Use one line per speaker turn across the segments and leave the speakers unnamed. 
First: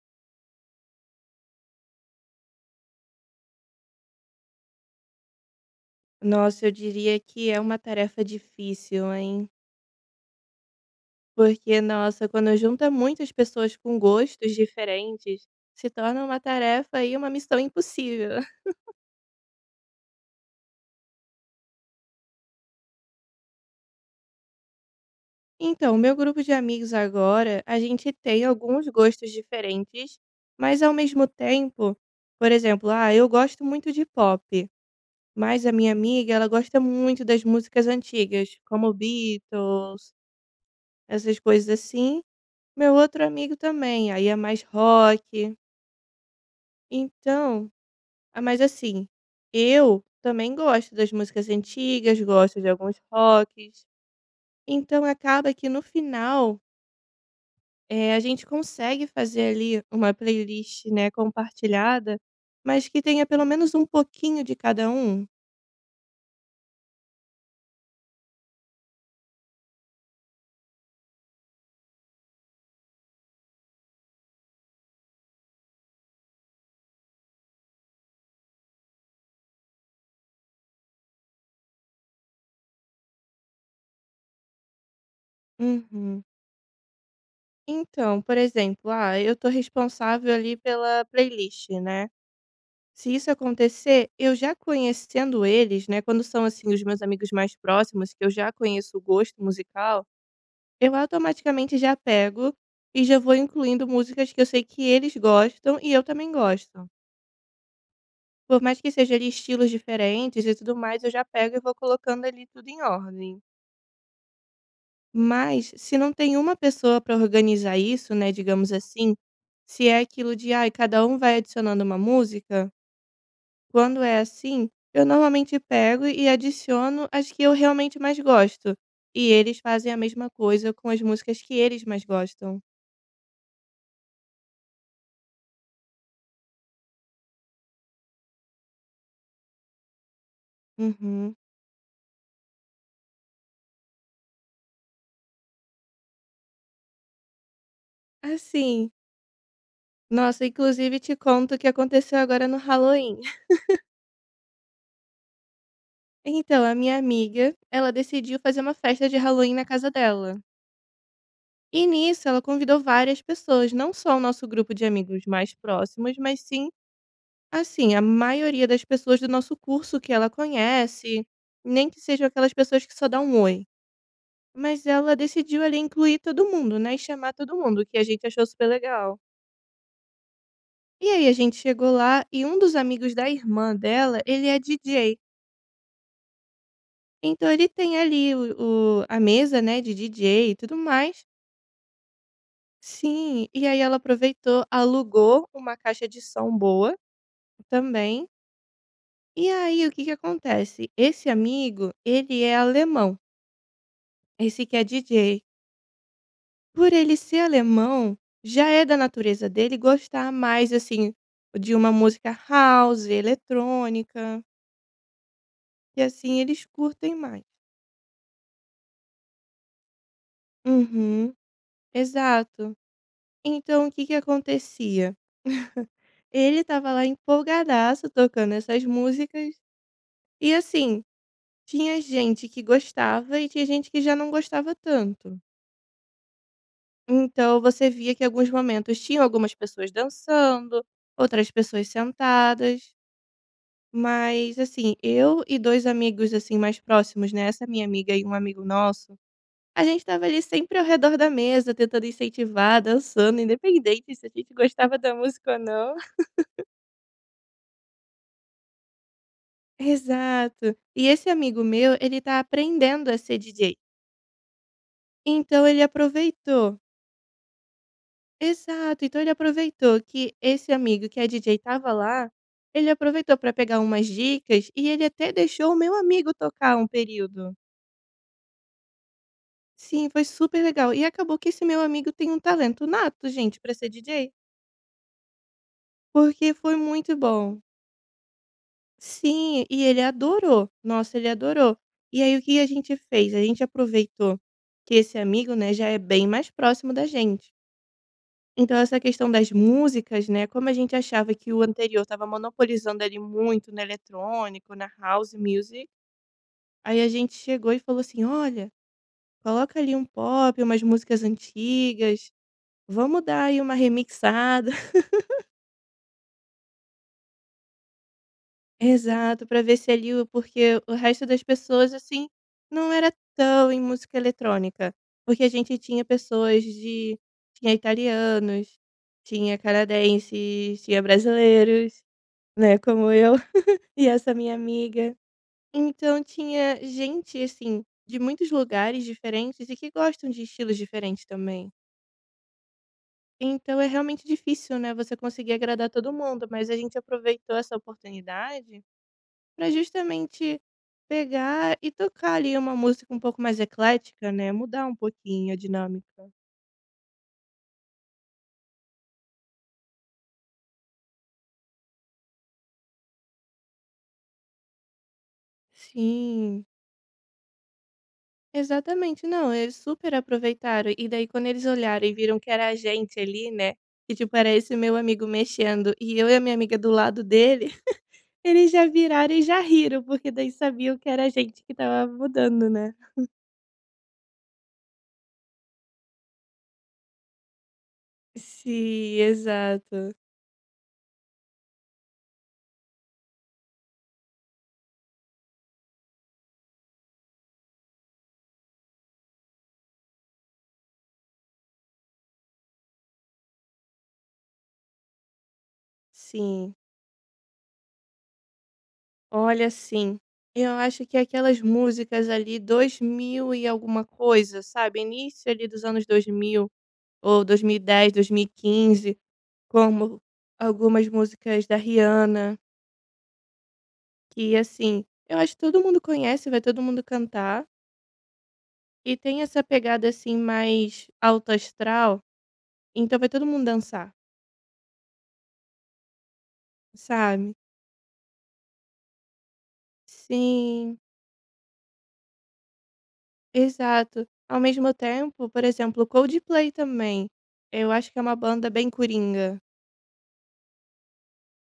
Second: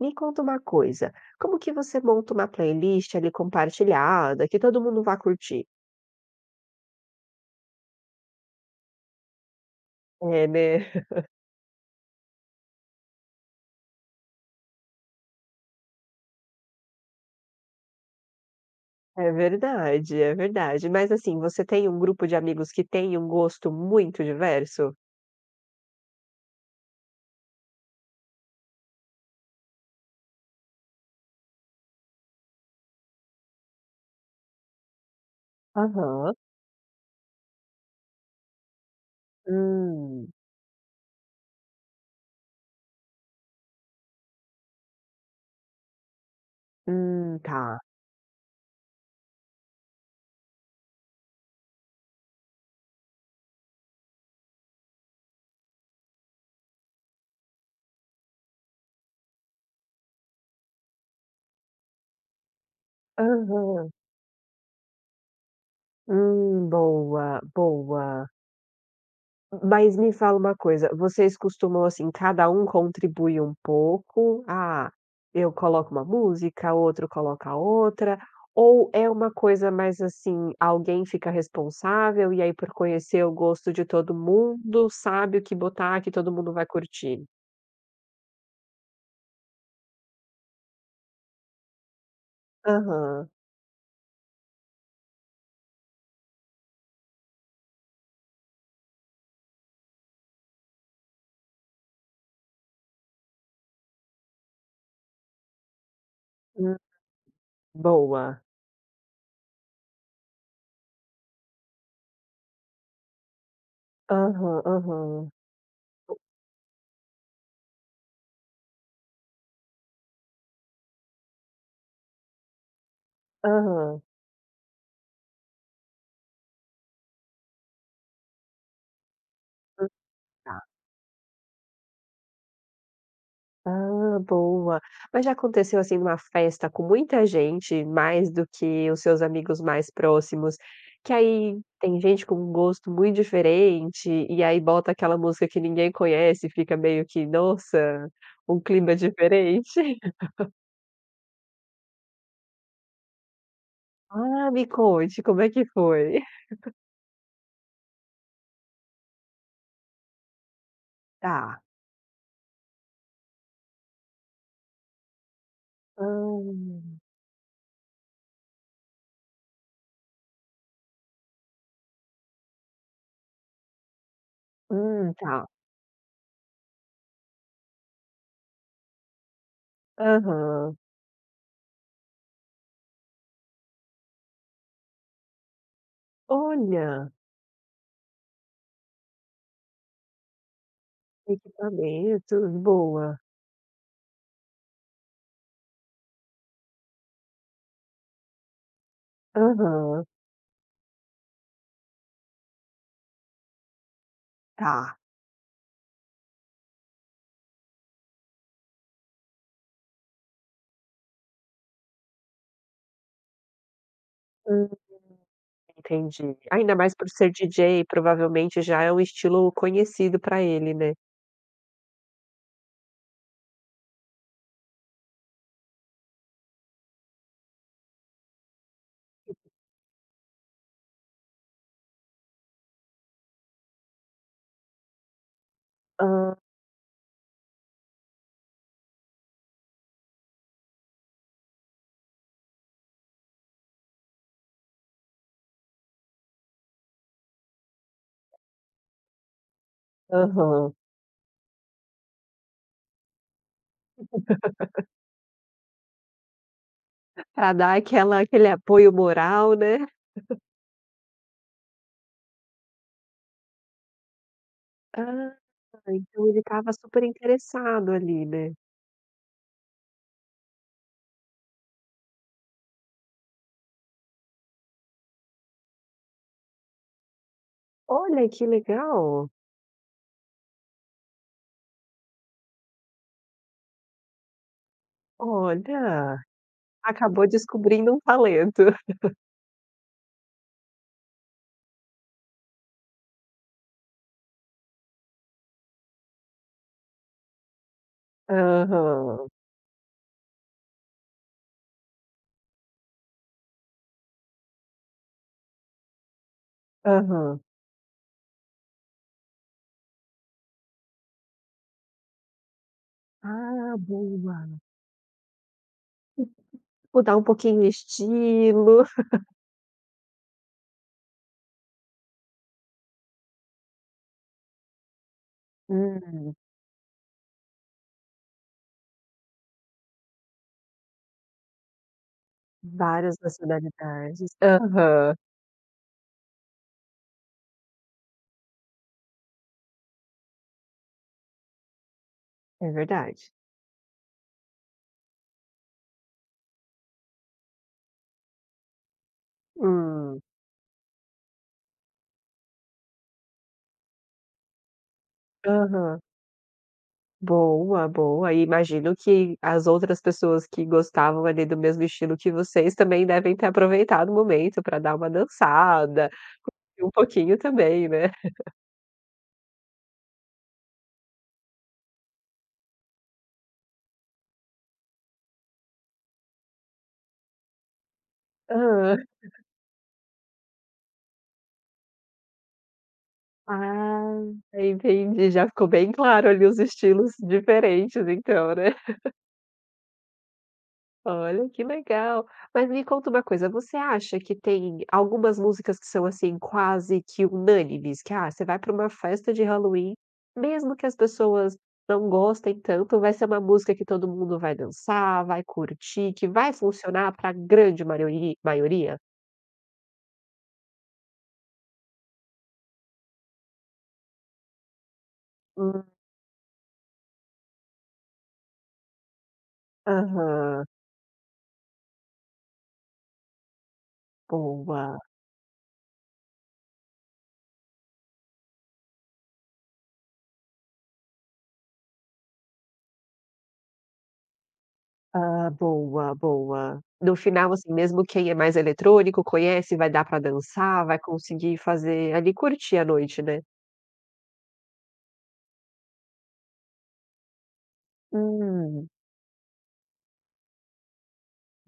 Me conta uma coisa, como que você monta uma playlist ali compartilhada, que todo mundo vá curtir?
Nossa, eu diria que é uma tarefa difícil, hein?
É, né.
Porque, nossa, quando junta muitas pessoas com gostos diferentes, se torna uma tarefa aí, uma missão impossível.
É verdade, é verdade, mas assim, você tem um grupo de amigos que tem um gosto muito diverso?
Então o meu grupo de amigos agora, a gente tem alguns gostos diferentes, mas ao mesmo tempo, por exemplo, ah, eu gosto muito de pop, mas a minha amiga
Aham.
ela gosta muito das músicas antigas como Beatles
Hum.
essas coisas, assim, meu outro amigo também. Aí é mais rock
Hum.
então
Tá.
ah, mas assim, eu também gosto das músicas antigas, gosto de alguns rocks, então acaba que no final eh, a gente consegue fazer ali uma playlist, né, compartilhada, mas que tenha pelo menos um
Aham.
pouquinho de cada um.
Hum. Boa. Boa. M m mas me fala uma coisa, vocês costumam, assim, cada um contribui um pouco, ah, eu coloco uma música, outro coloca outra, ou é uma coisa mais assim, alguém fica responsável e aí por conhecer o gosto de todo mundo, sabe o que botar, que
Uhum.
todo mundo vai curtir?
Então, por exemplo, ah, eu tô responsável ali pela playlist, né. Se
Aham.
isso acontecer, eu já conhecendo eles, né, quando são assim os meus amigos mais próximos que eu já conheço o gosto musical. Eu automaticamente já pego e já vou incluindo musicas que eu sei que eles gostam e eu também
Hã,
gosto.
boa.
Por mais que seja ali estilos diferentes e tudo mais. Eu já pego e vou colocando ali tudo em ordem.
Aham aham.
Mas se não tem uma pessoa para organizar isso, né, digamos assim, se é aquilo de ai cada um vai adicionando uma música
Aham.
quando é assim eu normalmente pego e adiciono as que eu realmente mais gosto, e eles
Hum
fazem a mesma
tá.
coisa com as músicas que eles mais gostam.
Ah boa. Mas já aconteceu, assim, numa festa com muita gente, mais do que os seus amigos mais próximos, que
Uhum.
aí tem gente com gosto muito diferente e aí bota aquela música que ninguém conhece, e fica meio que nossa
Ah,
um
sim.
clima diferente?
Nossa inclusive te conto o que aconteceu agora no Halloween.
Ah me conte como é que foi?
Então a minha amiga, ela decidiu fazer uma festa de Halloween na casa dela.
Tá.
E nisso ela convidou várias pessoas. Não só o nosso grupo de amigos mais próximos, mas sim
Hum.
assim, a maioria das pessoas do nosso curso que ela conhece, nem que seja aquelas pessoas que só dá um oi. Mas
Hum,
ela
tá.
decidiu ali incluir todo mundo, né. E chamar todo mundo, o que a gente achou super legal.
Aham.
E aí a gente chegou lá, e um dos amigos da irmã dela, ele é DJ.
Olha.
Então ele tem ali o o a mesa, né, de DJ e tudo mais.
Equipamento, boa.
Sim. E aí ela aproveitou, alugou uma caixa de som boa, também E aí, o que
Aham.
que acontece? Esse amigo, ele é alemão. Esse que é
Tá.
DJ. Por ele ser alemão, já é da natureza dele gostar mais assim de uma música house, eletrônica.
Uhum.
Que
Entendi.
assim, eles
Ainda mais por
curtem
ser
mais
DJ, provavelmente já é um estilo conhecido pra ele, né?
Uhum. Exato. Então o que que acontecia. Ele estava lá empolgadaço tocando essas músicas. E assim tinha gente que gostava e tinha gente que já não gostava tanto.
Hã.
Então, você via que alguns momentos tinham algumas pessoas dançando, outras pessoas sentadas. Mas assim, eu e 2 amigos assim, mais próximos, né. Essa minha amiga e um amigo nosso, a gente estava ali
Aham.
sempre ao redor da mesa, tentando incentivar, dançando independente se a gente gostava da música ou não.
Pra dar aquela aquele apoio moral, né?
Exato. E esse amigo meu ele tá aprendendo a ser DJ.
Ah,
Então ele
então ele estava
aproveitou
super interessado ali, né?
Exato. Então, ele aproveitou que esse amigo que é DJ estava lá. Ele aproveitou pra pegar umas dicas e ele até deixou o meu amigo tocar um período.
Olha que legal!
Sim, foi super legal! E acabou que esse meu amigo tem um talento nato, gente, pra ser DJ.
Olha!
Porque foi muito
Acabou
bom.
descobrindo um talento.
Sim e ele adorou! Nossa ele adorou! E aí o que que a gente fez? A gente aproveitou que esse amigo, né, já é bem mais próximo da gente Então, essa
Aham.
questão das músicas, né, como a gente achava que o anterior estava monopolizando ele muito no eletrônico, na house music. Aí a gente
Aham.
chegou e falou assim: "Olha coloca ali um pop, umas músicas antigas, vamos dar aí uma
Ah, boa!
remixada.
Mudar um pouquinho o estilo.
Exato. Pra ver se ali o porque o resto das pessoas assim, não era tão em música eletrônica. Porque a gente tinha
Hum.
pessoas de tinha italianos, tinha canadenses, tinha brasileiros, né, como
Várias
eu e
nacionalidades.
essa minha amiga.
Aham.
Então tinha gente, assim, de muitos lugares diferentes e que gostam de estilos diferentes também.
É verdade.
Então, é realmente difícil, né, você conseguir agradar todo mundo mas a gente aproveitou essa oportunidade pra
Hum.
justamente pegar e tocar ali, uma música um pouco mais eclética, né, mudar um pouquinho a
Aham.
dinâmica.
Boa, boa. Imagino que as outras pessoas que gostavam ali, do mesmo estilo que vocês, também devem ter aproveitado o momento pra dar uma dançada,
Sim.
curtir um pouquinho também, né?
Exatamente. Não, eles super aproveitaram e daí quando eles olharam e viram que era a gente ali, né, que tipo era esse meu amigo mexendo e eu e a minha amiga do lado dele, eles já
Hã.
viraram e já riram, porque daí sabiam que era a gente que estava mudando, né.
Ah, já entendi, já ficou bem claro ali, os estilos diferentes então, né?
Sim. Exato.
Olha que legal! Mas me conta uma coisa. Você acha que tem algumas músicas que são, assim, quase que unânimes? Que, ah, você vai pra uma festa de Halloween, mesmo que as pessoas não gostem tanto, vai ser uma música que todo mundo vai dançar, vai curtir, que vai
Sim.
funcionar pra grande mariori maioria?
Olha, sim. Eu acho que é aquelas músicas ali 2000 e alguma coisa sabe, início ali dos
[unintelligible]
anos 2000. Ou 2010, 2015 como
Aham.
algumas músicas da Rihanna. Que
Boa.
assim eu acho que todo mundo conhece vai todo mundo cantar. E tem essa pegada, assim, mais alto astral. Então vai todo mundo dançar.
Ah, boa, boa. No final,
Sabe.
assim, mesmo quem é mais eletrônico conhece, vai dar pra dançar,
Sim.
vai conseguir fazer ali curtir a noite, né.
Exato. Ao mesmo tempo, por exemplo, o Coldplay também, eu acho que é uma banda bem
Hum.
coringa.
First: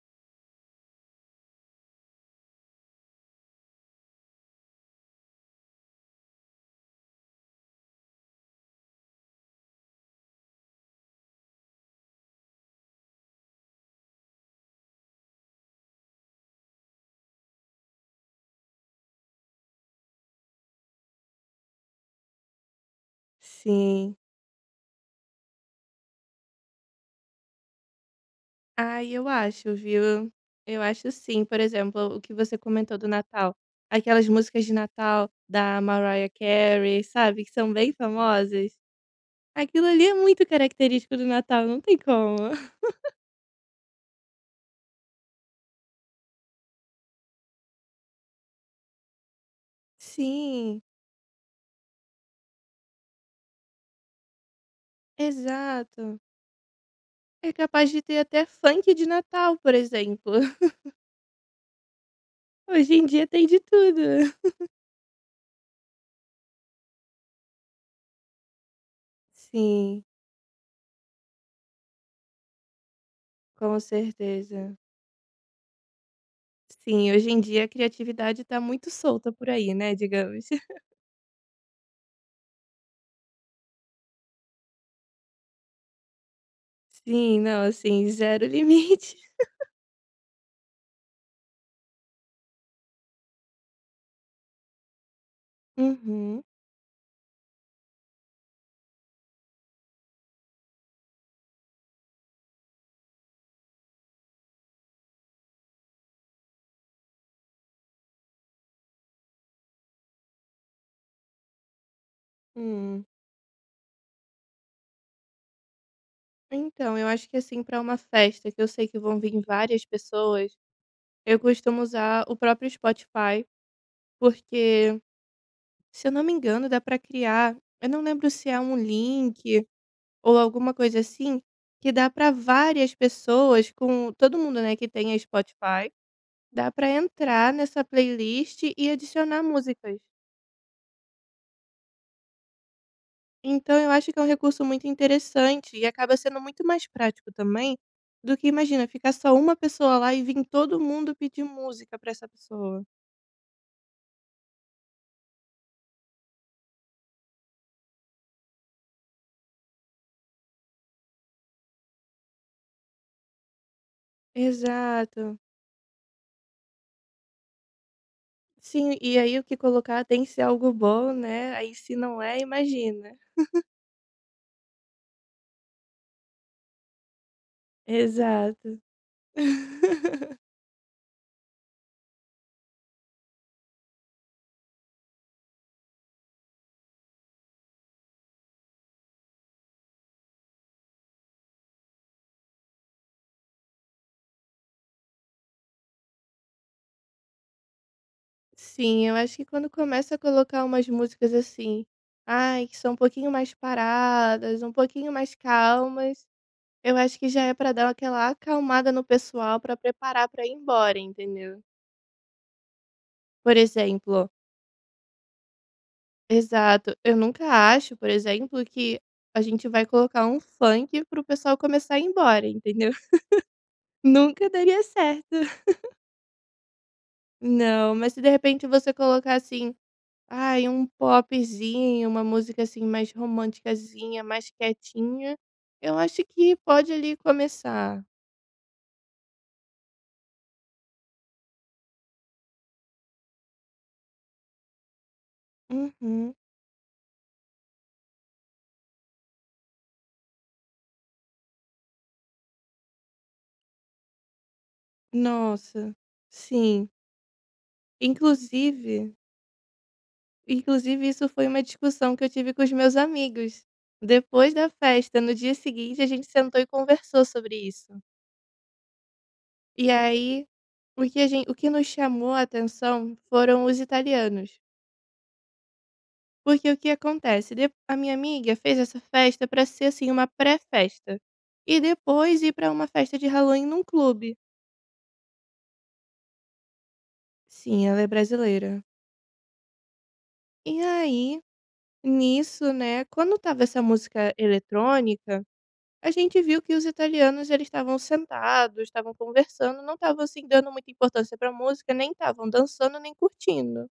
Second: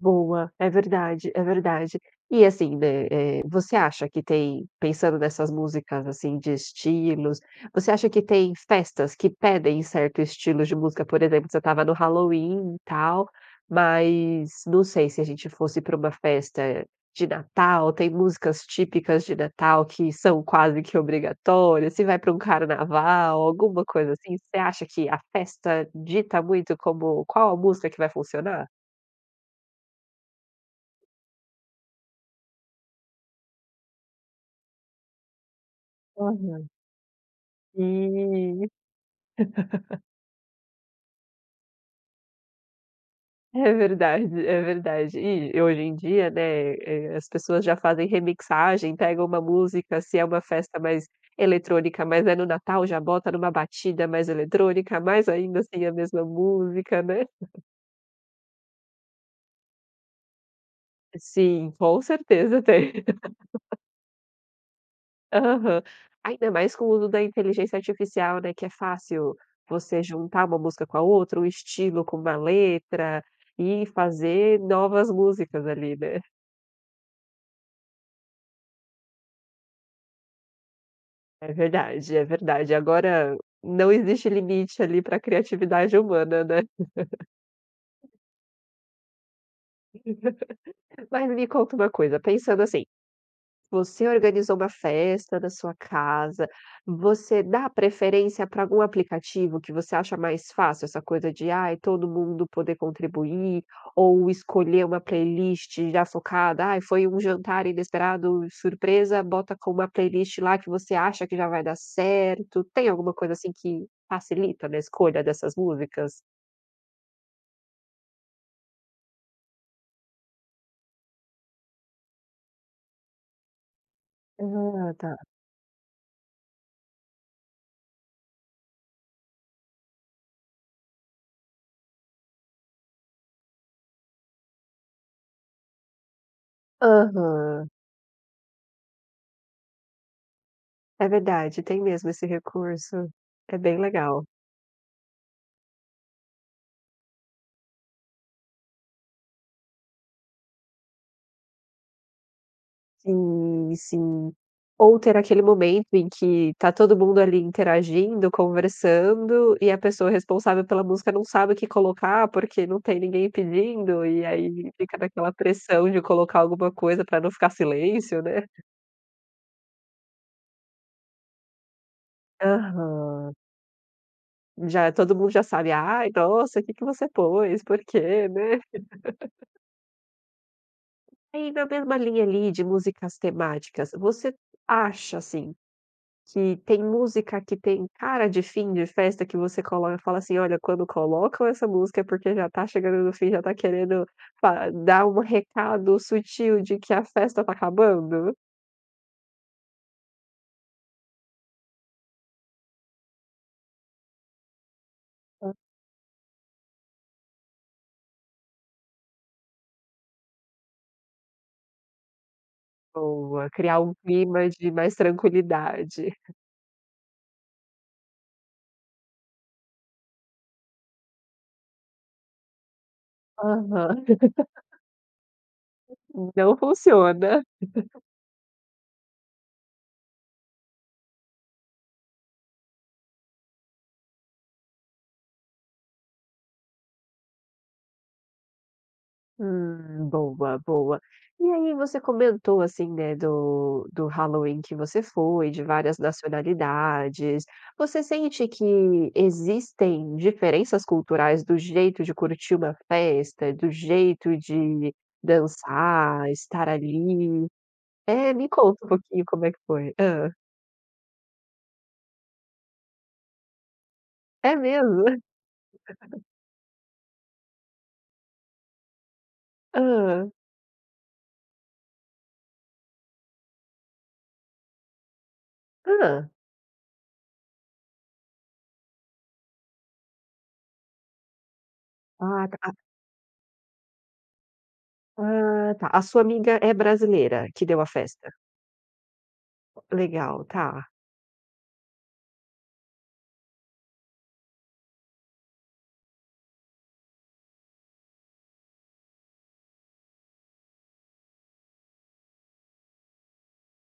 Boa. É verdade, é verdade. E assim, né, eh, você acha que tem pensando nessas músicas, assim, de estilos, você acha que tem festas que pedem certo estilo de música? Por exemplo, você estava no Halloween, e tal, mas não sei se a gente fosse pra uma festa de Natal. Tem músicas típicas de Natal que são quase que obrigatórias? Se vai pra um carnaval alguma coisa,
Sim.
assim. Você acha que a festa dita muito como qual a música que vai funcionar?
Ai, eu acho viu. Eu acho sim. Por exemplo o que você comentou do Natal. Aquelas músicas de Natal da Mariah
Aham.
Carey, sabe? Que são bem
Sim.
famosas. Aquilo ali é muito característico do Natal. Não tem como.
É verdade, é verdade. E e hoje em dia, né, eh, as pessoas já fazem remixagem. Pega uma música, se é uma festa
Sim.
mais eletrônica mas é no Natal, já bota numa batida mais eletrônica, mas ainda assim é a
Exato.
mesma música né.
É capaz de ter até funk de Natal por exemplo.
Sim, com certeza tem.
Hoje em dia tem de tudo, né.
Aham, ainda mais com o uso da Inteligência Artificial né, que é fácil você
Sim.
juntar uma música com a outra, o estilo com uma letra,
Com
e fazer
certeza.
novas músicas ali, né.
Sim. Hoje em dia a criatividade tá muito solta por aí, né, digamos.
É verdade, é verdade. Agora não existe limite ali para criatividade humana, né?
Sim, não, assim, zero limite.
Mas me conta uma coisa, pensando assim, você organizou uma festa na sua
Uhum.
casa, você dá preferência para algum aplicativo que você acha mais fácil, essa coisa de, ai todo mundo poder contribuir, ou escolher uma playlist já focada? Ai foi um jantar inesperado, surpresa, bota com uma playlist lá que você acha que já vai dar certo. Tem
Hum.
alguma coisa assim que facilita na escolha dessas músicas?
Então eu acho que, assim, para uma festa que eu sei que vão vir várias pessoas. Eu costumo usar o próprio Spotify,
Ah,
porque
tá.
se eu não me engano dá para criar eu não lembro se é um link, ou alguma coisa assim, que dá para várias pessoas com todo mundo, né, que tenha Spotify dá para entrar
Aham.
nessa playlist e adicionar músicas.
É verdade, tem mesmo esse recurso. É bem
Então eu acho que é um
legal.
recurso muito interessante, e acaba sendo muito mais prático também do que imagina, ficar só uma pessoa lá e vim todo mundo pedir música para essa pessoa.
Sim, sim. Ou ter aquele momento em que tá todo mundo ali interagindo, conversando e a pessoa responsável pela música não sabe o que colocar, porque não tem ninguém pedindo, e aí fica naquela
Exato.
pressão de colocar alguma coisa pra não ficar silêncio, né.
Sim e aí o que colocar tem que ser algo bom, né. Aí se não é imagina.
Aham. Já todo mundo já sabe ai nossa que que você pôs? Por quê, né?
Exato.
É e na mesma linha ali de músicas temáticas, você acha assim, que tem música que tem cara de fim de festa? Que você coloca e fala assim: "Olha quando colocam essa música é porque já está chegando no fim. Já tá querendo pa dar um recado sutil de que a festa está acabando?"
Sim. Eu acho que quando começa a colocar umas músicas, assim. Ai que são um pouquinho mais paradas um pouquinho mais
Hã.
calmas. Eu acho que já é pra dar aquela acalmada no pessoal pra preparar pra ir embora. Entendeu?
Boa,
Por
criar um
exemplo
clima de mais tranquilidade.
Exato. Eu nunca acho, por exemplo, que a gente vai colocar um funk para o pessoal começar a ir embora. Entendeu?
Aham.
Nunca daria certo.
Não funciona.
Não. Mas se de repente você colocar, assim, ai popzinho. Uma música assim mais romanticazinha mais quietinha. Eu acho que pode ali começar.
Hum. Boa, boa. E aí você comentou assim, né, do do Halloween que você foi, de várias
Uhum.
nacionalidades. Você sente que existem diferenças culturais do jeito de curtir uma festa? Do jeito de
Nossa,
dançar, estar
sim.
ali? É, me conta um
Inclusive
pouquinho como é que foi. Hã.
inclusive isso foi uma discussão que eu tive com os meus amigos depois
É
da
mesmo?
festa. No dia seguinte a gente sentou e conversou sobre isso. E
Hã?
aí, o que a gen o que nos chamou a atenção foram os italianos.
Hã?
Porque o que acontece. De a minha amiga fez essa festa para ser, assim, uma pré-festa. E depois
Ah,
ir
pra a
para uma festa de Halloween num clube.
Hã, tá. A sua amiga é brasileira, a que deu a
Sim, ela é
festa?
brasileira.
O Legal,
E
tá.
aí, nisso, né, quando estava essa música eletrônica, a gente viu que os italianos, eles estavam sentados. Estavam conversando, não estavam, assim, dando muita importância pra música. Nem estavam dançando nem curtindo.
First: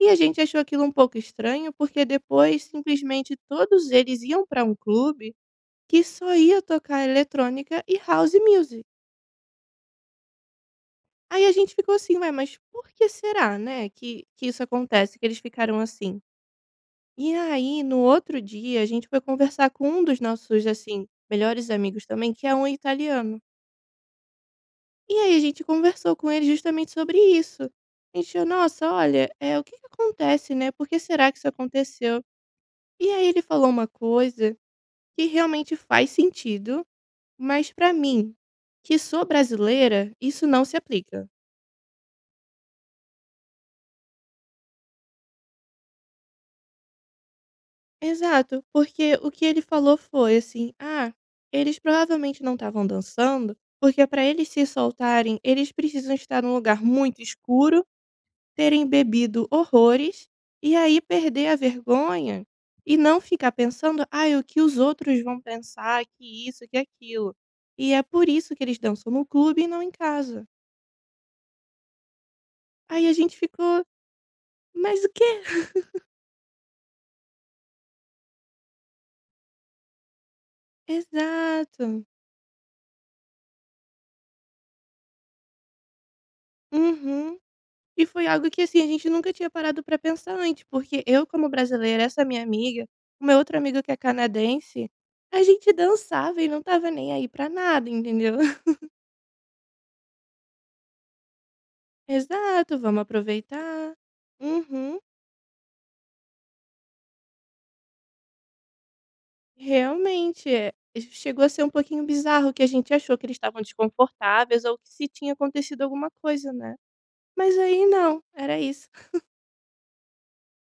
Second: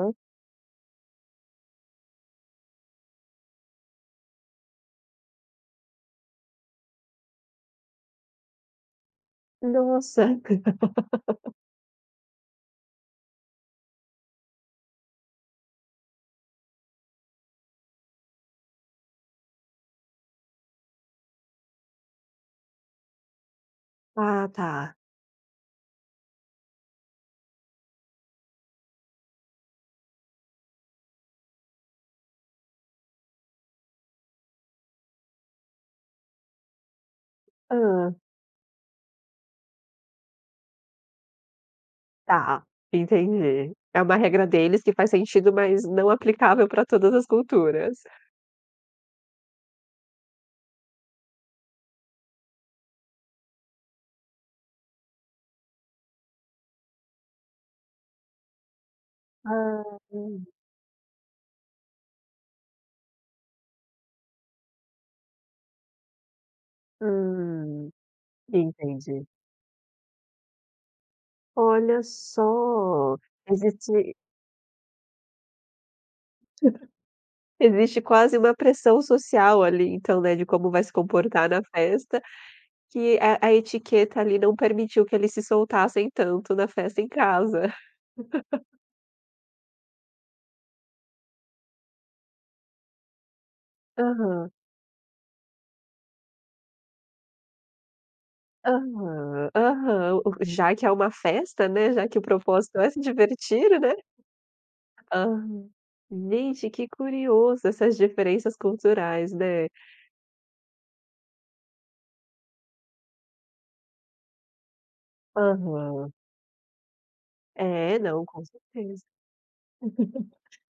E a gente achou aquilo um pouco estranho, porque depois simplesmente todos eles iam pra um clube que só ia tocar eletrônica e House Music.
Nossa.
Aí, a gente ficou assim: "Ué, mas por que será, né, que que isso acontece, que eles ficaram assim?" E aí, no outro dia, a gente foi conversar com um dos nossos, assim, melhores amigos, também, que é um italiano.
Ah, tá.
E aí, a gente conversou com ele justamente sobre isso. A gente falou: "Nossa, olha, eh, o que que acontece, né? Porque será que isso aconteceu?" E aí, ele falou uma coisa que realmente faz sentido. Mas, para
Hã?
mim que sou brasileira, isso não se aplica.
Tá, entendi. É uma regra deles que faz sentido mas não aplicável para todas as culturas.
Exato. Porque o que ele falou foi assim: "Ah, eles provavelmente não estavam dançando, porque pra eles se soltarem eles precisam estar num lugar muito escuro, terem bebido
Ah,
horrores
enten
e aí perder a vergonha." E não ficar pensando: "Aí o que os outros vão pensar." Que isso que aquilo,
Hum,
e é por isso que eles dançam no
entendi.
clube e não em casa.
Olha
Aí a
só,
gente ficou:
existe
"Mas o quê?"
Existe quase uma pressão social ali então, né, de como vai se comportar na
Exato.
festa, que a a etiqueta ali não permitiu que eles se soltassem tanto na festa em
Uhum.
casa.
E foi algo que, assim, a gente nunca tinha parado pra pensar antes, porque eu como brasileira, essa minha amiga, uma outra amiga que é
Aham.
canadense, a gente dançava e não estava nem aí para nada, entendeu?
Aham. Aham. O o já que é uma festa, né, já que o
Exato,
propósito é se
vamos
divertir, né?
aproveitar. Uhum.
Aham. Gente, que curioso essas diferenças culturais, né.
Realmente, eh chegou a ser um pouquinho bizarro, que a gente achou que eles estavam desconfortáveis ou que se tinha acontecido alguma
Aham.
coisa, né? Mas aí
É,
não,
não. Com
era isso.
certeza.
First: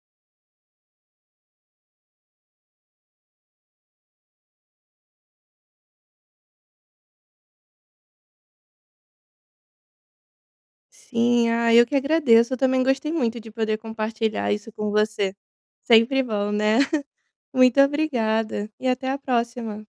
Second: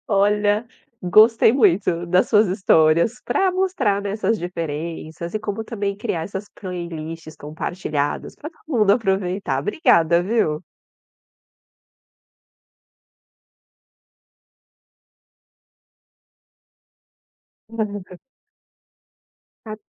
Olha, gostei muito das suas histórias pra mostrar, né, essas diferenças e como também criar essas playlists compartilhadas pra todo mundo aproveitar. Obrigada, viu?
Sim. Ai, eu que agradeço. Eu também gostei muito de poder compartilhar isso com você, sempre bom, né. Muito
Nada.
obrigada e até a
Até
próxima.